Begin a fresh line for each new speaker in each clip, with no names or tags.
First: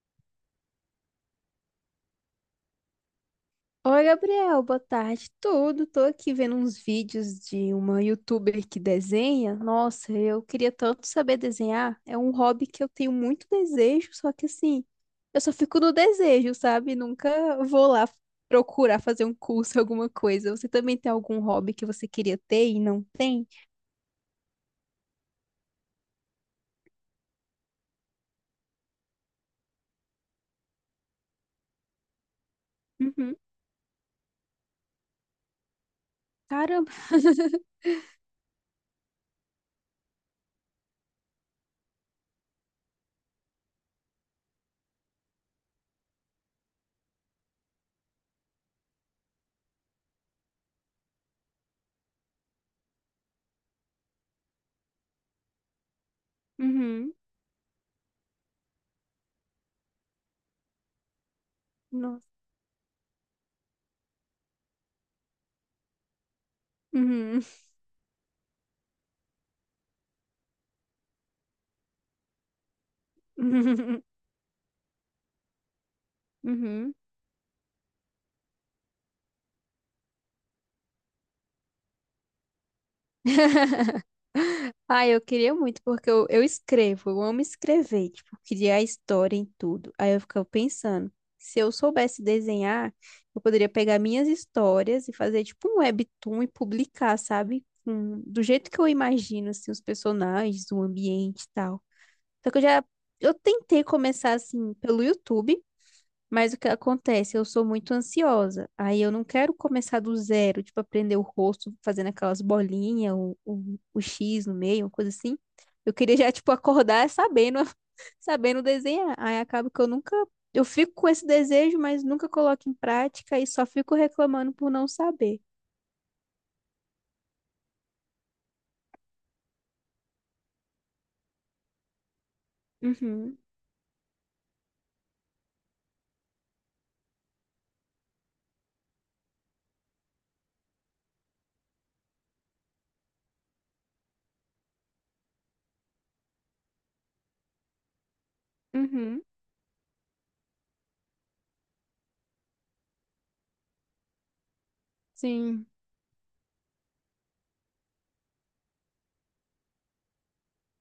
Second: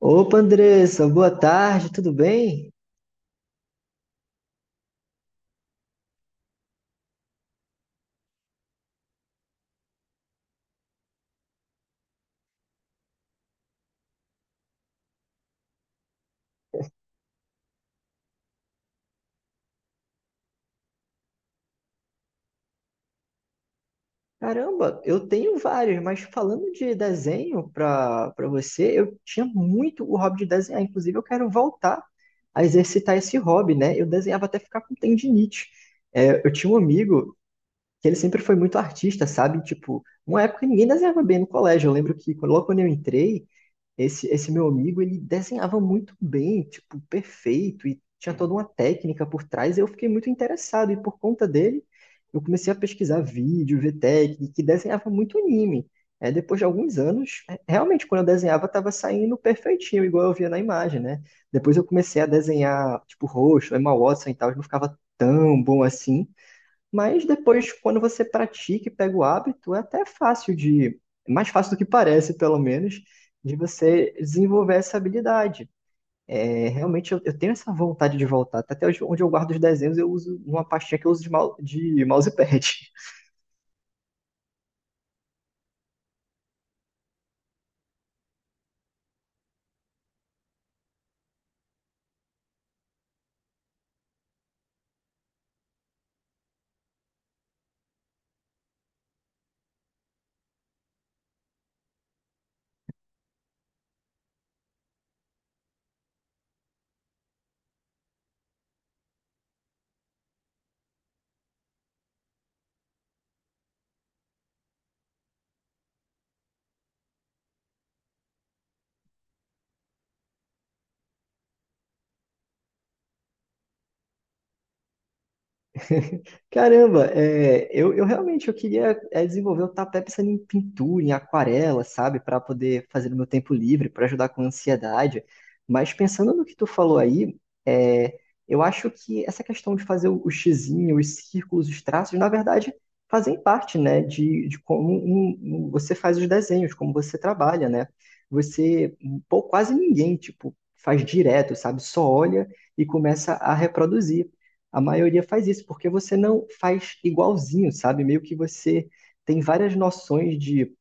Opa, Andressa, boa tarde, tudo bem?
Oi, Gabriel, boa tarde. Tudo, tô aqui vendo uns vídeos de uma youtuber que desenha. Nossa, eu queria tanto saber desenhar. É um hobby que eu tenho muito desejo, só que assim, eu só fico no desejo, sabe? Nunca vou lá procurar fazer um curso, alguma coisa. Você também tem algum hobby que você queria ter e não tem?
Caramba, eu tenho vários, mas falando de desenho para você, eu tinha muito o hobby de desenhar. Inclusive, eu quero voltar a exercitar esse
Uhum.
hobby, né? Eu desenhava até ficar com tendinite. Eu tinha um
Caramba.
amigo que ele sempre foi muito artista, sabe? Tipo, uma época ninguém desenhava bem no colégio. Eu lembro que logo quando eu entrei, esse meu amigo, ele desenhava muito bem, tipo, perfeito, e tinha toda uma técnica por trás. Eu fiquei muito interessado, e por conta dele, eu comecei a pesquisar vídeo, ver técnica, que desenhava muito anime. Depois de alguns
Uhum.
anos, realmente, quando eu desenhava, estava saindo perfeitinho, igual eu via na imagem, né? Depois eu comecei a
Nossa.
desenhar, tipo, rosto, Emma Watson e tal, não ficava tão bom assim. Mas
Uhum.
depois, quando você pratica e pega o hábito, é mais fácil do que parece, pelo menos, de você desenvolver essa habilidade.
Uhum.
Eu tenho essa vontade de voltar. Até hoje, onde eu guardo os desenhos, eu uso uma pastinha que eu uso de, de mousepad.
Ah, eu queria muito, porque eu escrevo, eu amo escrever, tipo, criar história em tudo. Aí eu ficava pensando, se eu soubesse desenhar, eu poderia pegar minhas histórias e fazer, tipo, um webtoon e publicar, sabe? Com- do jeito que eu imagino, assim, os personagens, o ambiente e tal. Só que eu já, eu tentei começar, assim, pelo YouTube, mas o que acontece? Eu sou muito ansiosa. Aí eu não quero começar do zero, tipo, aprender o rosto fazendo aquelas bolinhas, o X no meio, uma coisa assim. Eu queria já, tipo, acordar sabendo, sabendo desenhar. Aí acaba que eu nunca. Eu fico com esse desejo, mas nunca coloco em prática e só fico reclamando por não saber.
Caramba, eu realmente eu queria desenvolver, eu tava até pensando em pintura, em aquarela, sabe, para poder fazer no meu
Uhum,
tempo livre, para ajudar com a ansiedade. Mas pensando no que tu falou aí, é, eu acho que essa questão de fazer o xizinho, os círculos, os traços, na verdade, fazem parte, né, de como você faz os desenhos, como você trabalha, né? Você,
uhum,
pô, quase ninguém, tipo, faz direto, sabe, só olha e começa a reproduzir. A maioria faz isso,
sim.
porque você não faz igualzinho, sabe? Meio que você tem várias noções de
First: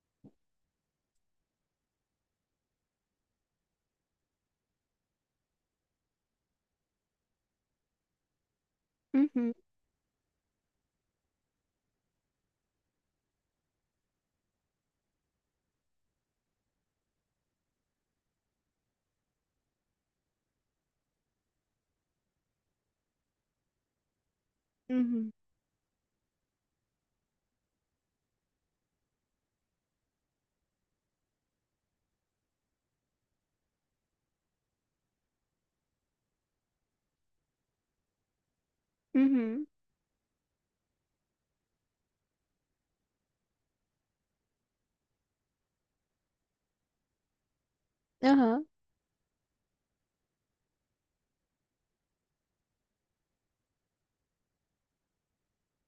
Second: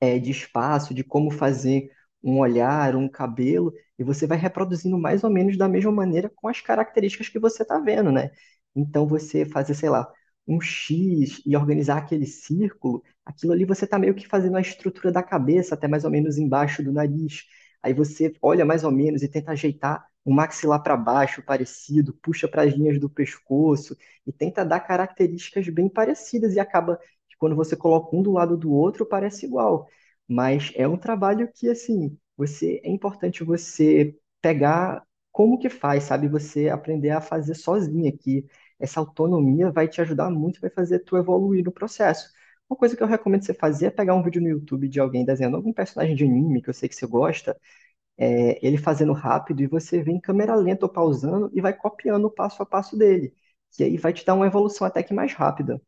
de espaço, de como fazer um olhar, um cabelo, e você vai reproduzindo mais ou menos da mesma maneira com as características que você está vendo, né? Então você
Uhum,
fazer, sei lá, um X e organizar aquele círculo, aquilo ali você está meio que fazendo a estrutura da cabeça, até mais ou menos embaixo do nariz. Aí você olha mais ou menos e tenta ajeitar o maxilar para baixo, parecido, puxa para as linhas do pescoço e tenta dar
uhum,
características bem parecidas e acaba que quando você coloca um do lado do outro, parece igual. Mas é um trabalho que, assim, você é importante você pegar como que faz, sabe? Você aprender a fazer sozinha, que essa
uhum.
autonomia vai te ajudar muito, vai fazer tu evoluir no processo. Uma coisa que eu recomendo você fazer é pegar um vídeo no YouTube de alguém desenhando algum personagem de anime que eu sei que você gosta,
Aham.
ele fazendo rápido e você vem em câmera lenta ou pausando e vai copiando o passo a passo dele. E aí vai te dar uma evolução até que mais rápida.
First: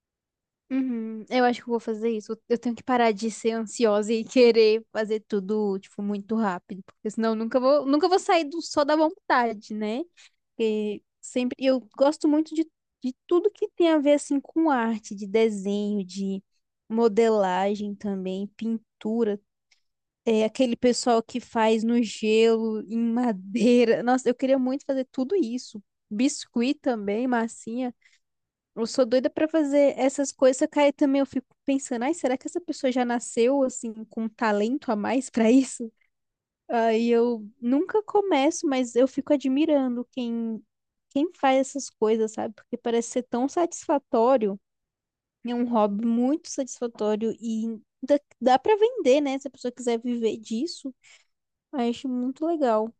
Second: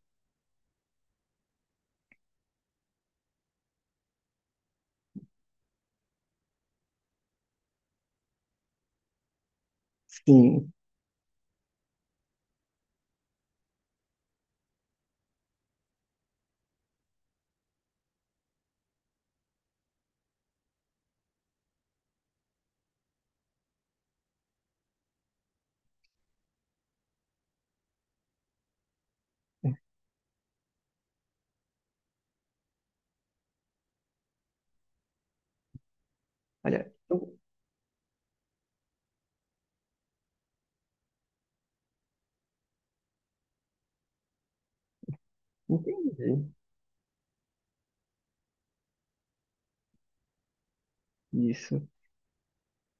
Uhum, eu acho que eu vou fazer isso. Eu tenho que parar de ser ansiosa e querer fazer tudo, tipo, muito rápido, porque senão eu nunca vou sair do só da vontade, né?
Sim,
Porque sempre eu gosto muito de tudo que tem a ver assim com arte, de desenho, de modelagem também, pintura. É aquele pessoal que faz no gelo, em madeira. Nossa, eu queria muito fazer tudo isso. Biscuit também, massinha. Eu sou doida pra fazer essas coisas, só que aí também eu fico pensando, ai, será que essa pessoa já nasceu assim com um talento a mais pra isso?
olha,
Aí
eu
eu nunca começo, mas eu fico admirando quem faz essas coisas, sabe? Porque parece ser tão satisfatório, é um hobby muito
entendi
satisfatório e dá para vender, né? Se a pessoa quiser viver disso, eu
isso.
acho muito legal.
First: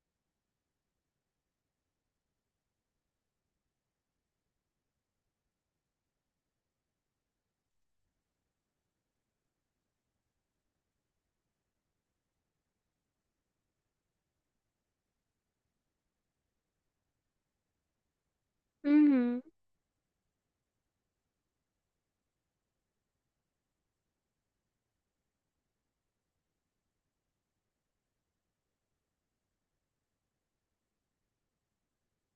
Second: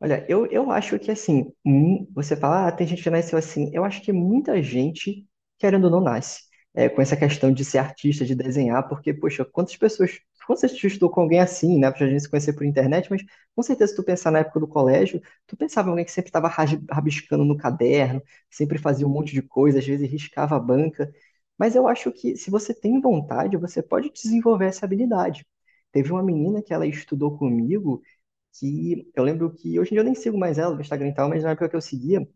Olha, eu acho que assim, você fala, ah, tem gente que nasceu assim. Eu acho que muita gente, querendo ou não, nasce com essa questão de ser artista, de desenhar, porque, poxa, quantas pessoas, quantas vezes tu estudou com alguém assim, né? Pra gente se conhecer por internet, mas com certeza, se tu pensar na época do colégio, tu pensava em alguém que sempre estava rabiscando no caderno, sempre fazia um monte de
Uhum,
coisa, às vezes riscava a banca. Mas eu acho que se você tem vontade, você pode desenvolver essa habilidade. Teve uma menina que ela estudou comigo que eu lembro que hoje em dia eu nem sigo mais ela no Instagram e tal, mas na época que eu seguia,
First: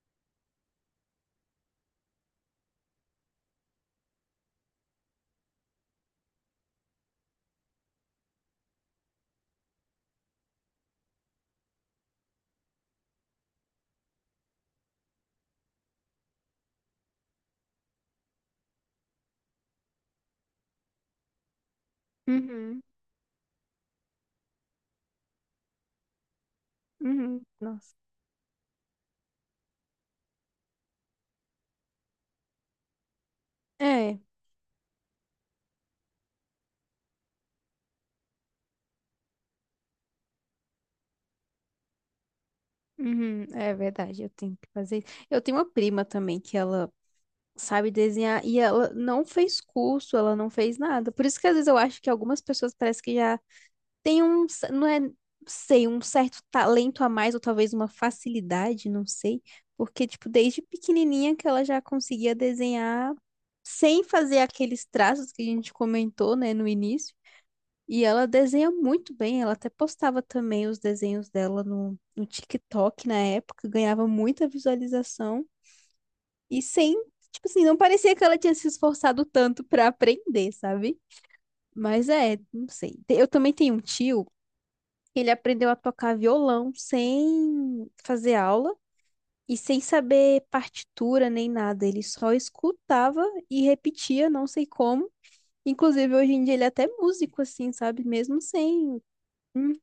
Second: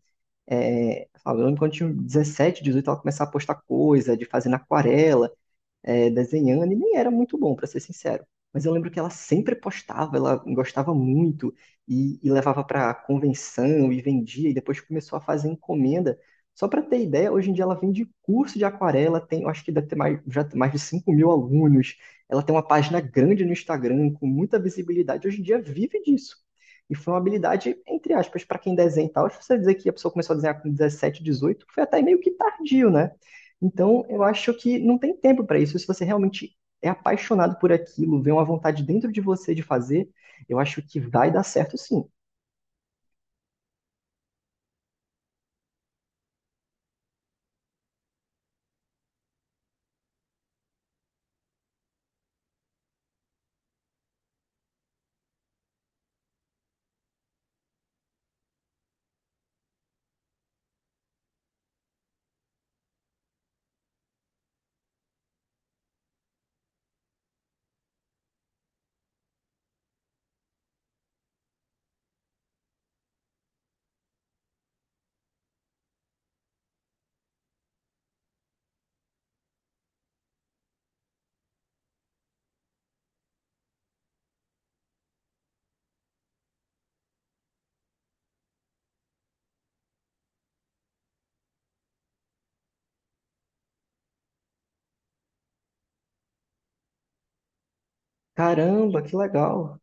eu lembro quando eu tinha 17, 18, ela começava a postar coisa, de fazer na aquarela, desenhando, e nem era muito bom, para ser sincero. Mas eu lembro que ela sempre postava, ela gostava muito e levava para convenção e vendia, e depois começou a fazer encomenda. Só para ter ideia, hoje em dia ela vende curso de aquarela, tem, eu acho que deve ter mais, já tem mais de 5.000 alunos. Ela tem uma
uhum,
página grande no Instagram, com muita visibilidade. Hoje em dia vive disso. E foi uma
uhum.
habilidade,
Nossa.
entre aspas, para quem desenha e tal. Se você dizer que a pessoa começou a desenhar com 17, 18 foi até meio que tardio, né? Então,
É.
eu acho que não tem tempo para isso. Se você realmente é apaixonado por aquilo, vê uma vontade dentro de você de fazer, eu acho que vai dar certo sim.
Uhum, é verdade, eu tenho que fazer isso. Eu tenho uma prima também que ela sabe desenhar e ela não fez curso, ela não fez nada. Por isso que às vezes eu acho que algumas pessoas parece que já têm um, c- não é, sei, um certo talento a mais ou talvez uma facilidade, não sei, porque tipo desde pequenininha que ela já conseguia desenhar sem fazer aqueles traços que a gente comentou, né, no início. E ela desenha muito bem, ela até postava também os desenhos dela no TikTok na época, ganhava muita visualização. E sem, tipo assim, não parecia que ela tinha se esforçado tanto pra aprender, sabe? Mas é, não sei. Te- Eu também tenho um tio, ele aprendeu a tocar violão sem fazer aula e sem saber partitura nem nada. Ele só escutava e repetia, não sei como. Inclusive, hoje em dia ele é até músico, assim, sabe? Mesmo sem.
Caramba, que legal.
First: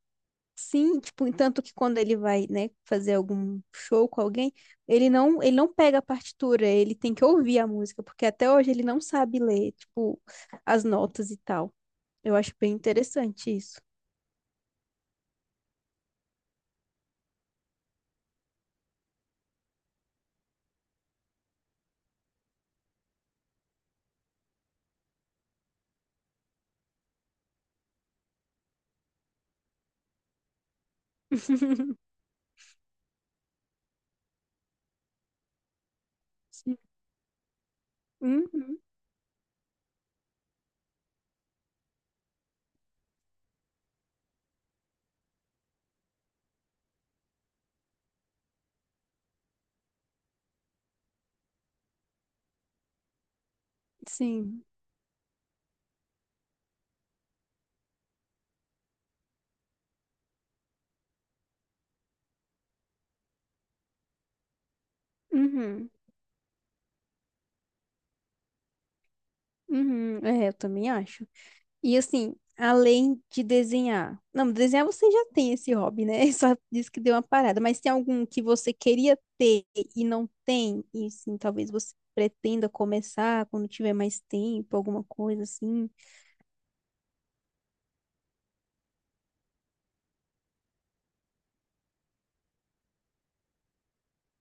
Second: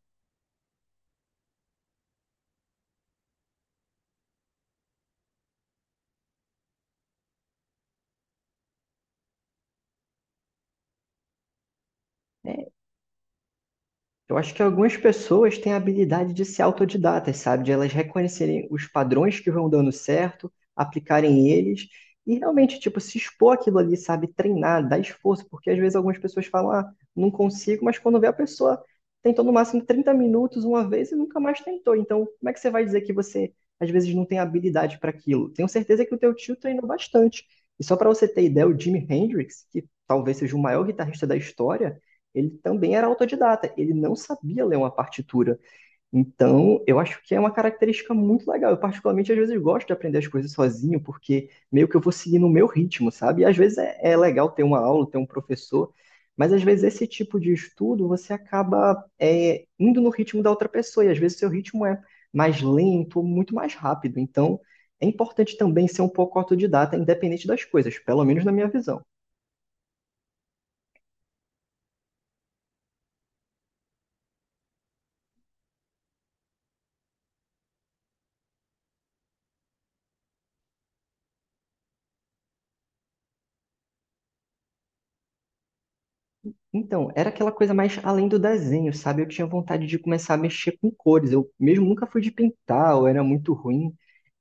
Sim, tipo, tanto que quando ele vai, né, fazer algum show com alguém, ele não pega a partitura, ele tem que ouvir a música, porque até hoje ele não sabe ler, tipo, as notas e tal. Eu acho
É,
bem interessante isso.
Eu acho que algumas pessoas têm a habilidade de ser autodidatas, sabe? De elas reconhecerem os padrões que vão dando certo, aplicarem eles e realmente, tipo, se expor aquilo ali, sabe? Treinar, dar esforço, porque às vezes algumas pessoas falam, ah, não consigo, mas quando vê a pessoa tentou no máximo 30 minutos uma vez e nunca mais tentou. Então, como é que você vai dizer que você às vezes não tem habilidade para aquilo? Tenho certeza que o teu tio
Sim.
treinou bastante. E só para você ter ideia, o
Uhum,
Jimi Hendrix, que talvez seja o maior guitarrista da história, ele também era autodidata, ele não sabia ler uma partitura. Então, eu acho que é uma característica muito legal. Eu, particularmente, às vezes gosto de aprender as coisas sozinho, porque meio que eu vou seguir no meu ritmo, sabe? E às vezes é legal ter
sim.
uma aula, ter um professor, mas às vezes esse tipo de estudo você acaba indo no ritmo da outra pessoa, e às vezes seu ritmo é mais lento, muito mais rápido. Então, é importante também
Uhum,
ser um pouco autodidata, independente das coisas, pelo menos na minha visão.
uhum. É, eu também acho. E assim, além de desenhar. Não, desenhar você já tem esse hobby, né? Só disse que deu uma parada. Mas tem algum que você queria ter e não tem? E sim, talvez você pretenda começar quando tiver mais tempo, alguma coisa assim.
Então, era aquela coisa mais além do desenho, sabe? Eu tinha vontade de começar a mexer com cores. Eu mesmo nunca fui de pintar, eu era muito ruim.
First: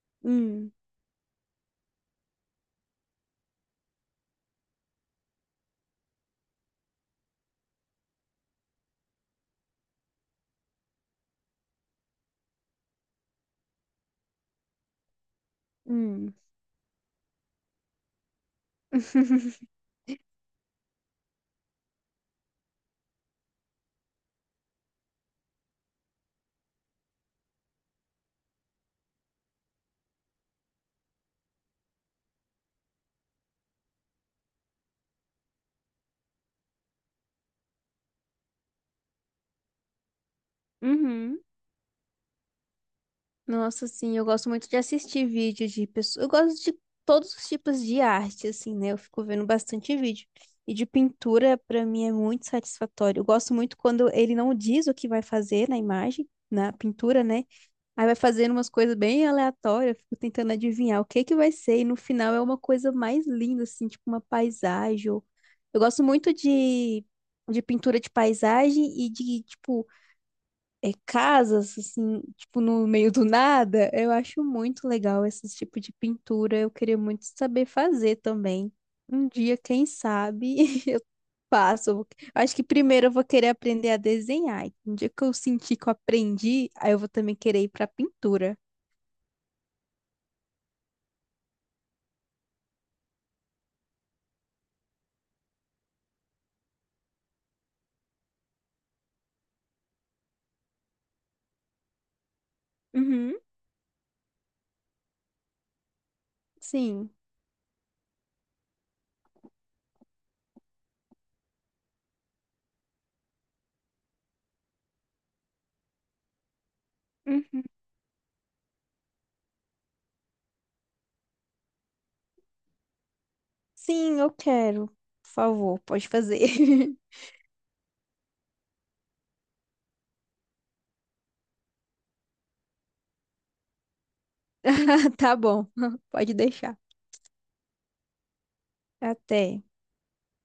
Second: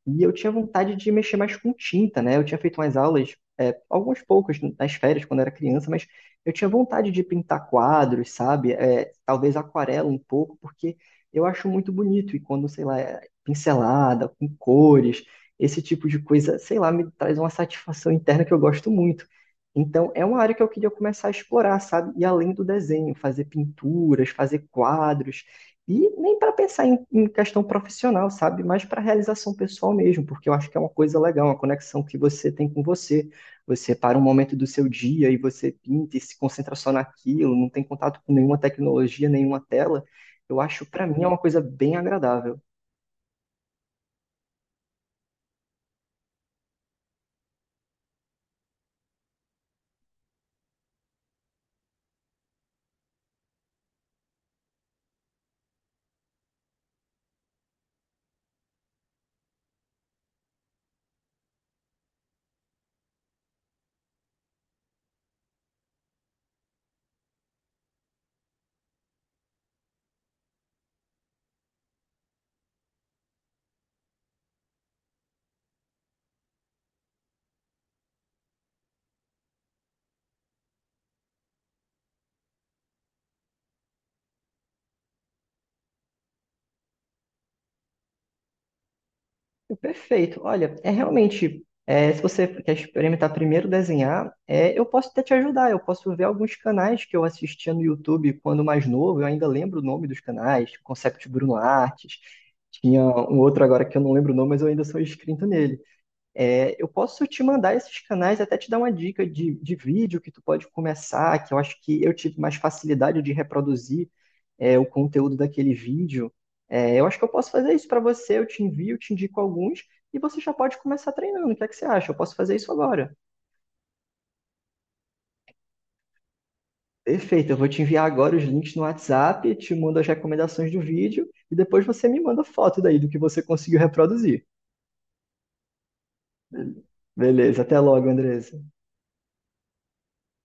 E eu tinha
Hum,
vontade de mexer mais com tinta, né? Eu tinha feito umas aulas, algumas poucas nas férias, quando era criança, mas eu tinha vontade de pintar quadros, sabe? Talvez aquarela um pouco, porque eu acho muito bonito. E quando, sei lá, é pincelada, com cores, esse tipo de
hum.
coisa, sei lá, me traz uma satisfação interna que eu gosto muito. Então, é uma área que eu queria começar a explorar, sabe? E além do desenho, fazer pinturas, fazer quadros. E nem para pensar em, em questão profissional, sabe? Mas para realização pessoal mesmo, porque eu acho que é uma coisa legal, uma conexão que você tem com você. Você para um momento do seu dia e você pinta e se concentra só naquilo, não tem contato com nenhuma tecnologia, nenhuma tela. Eu acho, para mim, é uma
Uhum.
coisa bem agradável.
Nossa, sim, eu gosto muito de assistir vídeo de pessoas. Eu gosto de todos os tipos de arte, assim, né? Eu fico vendo bastante vídeo. E de pintura, pra mim, é muito satisfatório. Eu gosto muito quando ele não diz o que vai fazer na imagem, na pintura, né? Aí vai fazendo umas coisas bem aleatórias, eu fico tentando adivinhar o que que vai ser. E no final é uma coisa mais linda, assim, tipo uma paisagem, ou- Eu gosto muito de pintura de paisagem e de, tipo, é, casas, assim, tipo, no meio do nada. Eu acho muito legal esse tipo de pintura. Eu queria muito saber fazer também. Um dia, quem sabe, eu passo. Eu vou- Acho que primeiro eu vou querer aprender a desenhar. E um dia que eu sentir que eu aprendi, aí eu vou também querer ir pra pintura.
Perfeito. Olha, se você quer experimentar primeiro desenhar, eu posso até te ajudar. Eu posso ver alguns canais que eu assistia no YouTube quando mais novo. Eu ainda lembro o nome dos canais, Concept Bruno Artes. Tinha
Uhum.
um outro agora que eu não lembro o nome, mas eu ainda sou inscrito nele. Eu
Sim.
posso te mandar esses canais, até te dar uma dica de vídeo que tu pode começar, que eu acho que eu tive mais facilidade de reproduzir o conteúdo daquele vídeo. Eu acho que eu posso
Uhum.
fazer isso para você, eu te envio, te indico alguns, e você já pode começar treinando. O que é que você acha? Eu posso fazer isso agora.
Sim, eu quero. Por favor, pode fazer.
Perfeito, eu vou te enviar agora os links no WhatsApp, te mando as recomendações do vídeo, e depois você me manda foto daí do que você conseguiu reproduzir.
Ah, tá bom. Pode deixar.
Beleza, até logo, Andresa.
Até.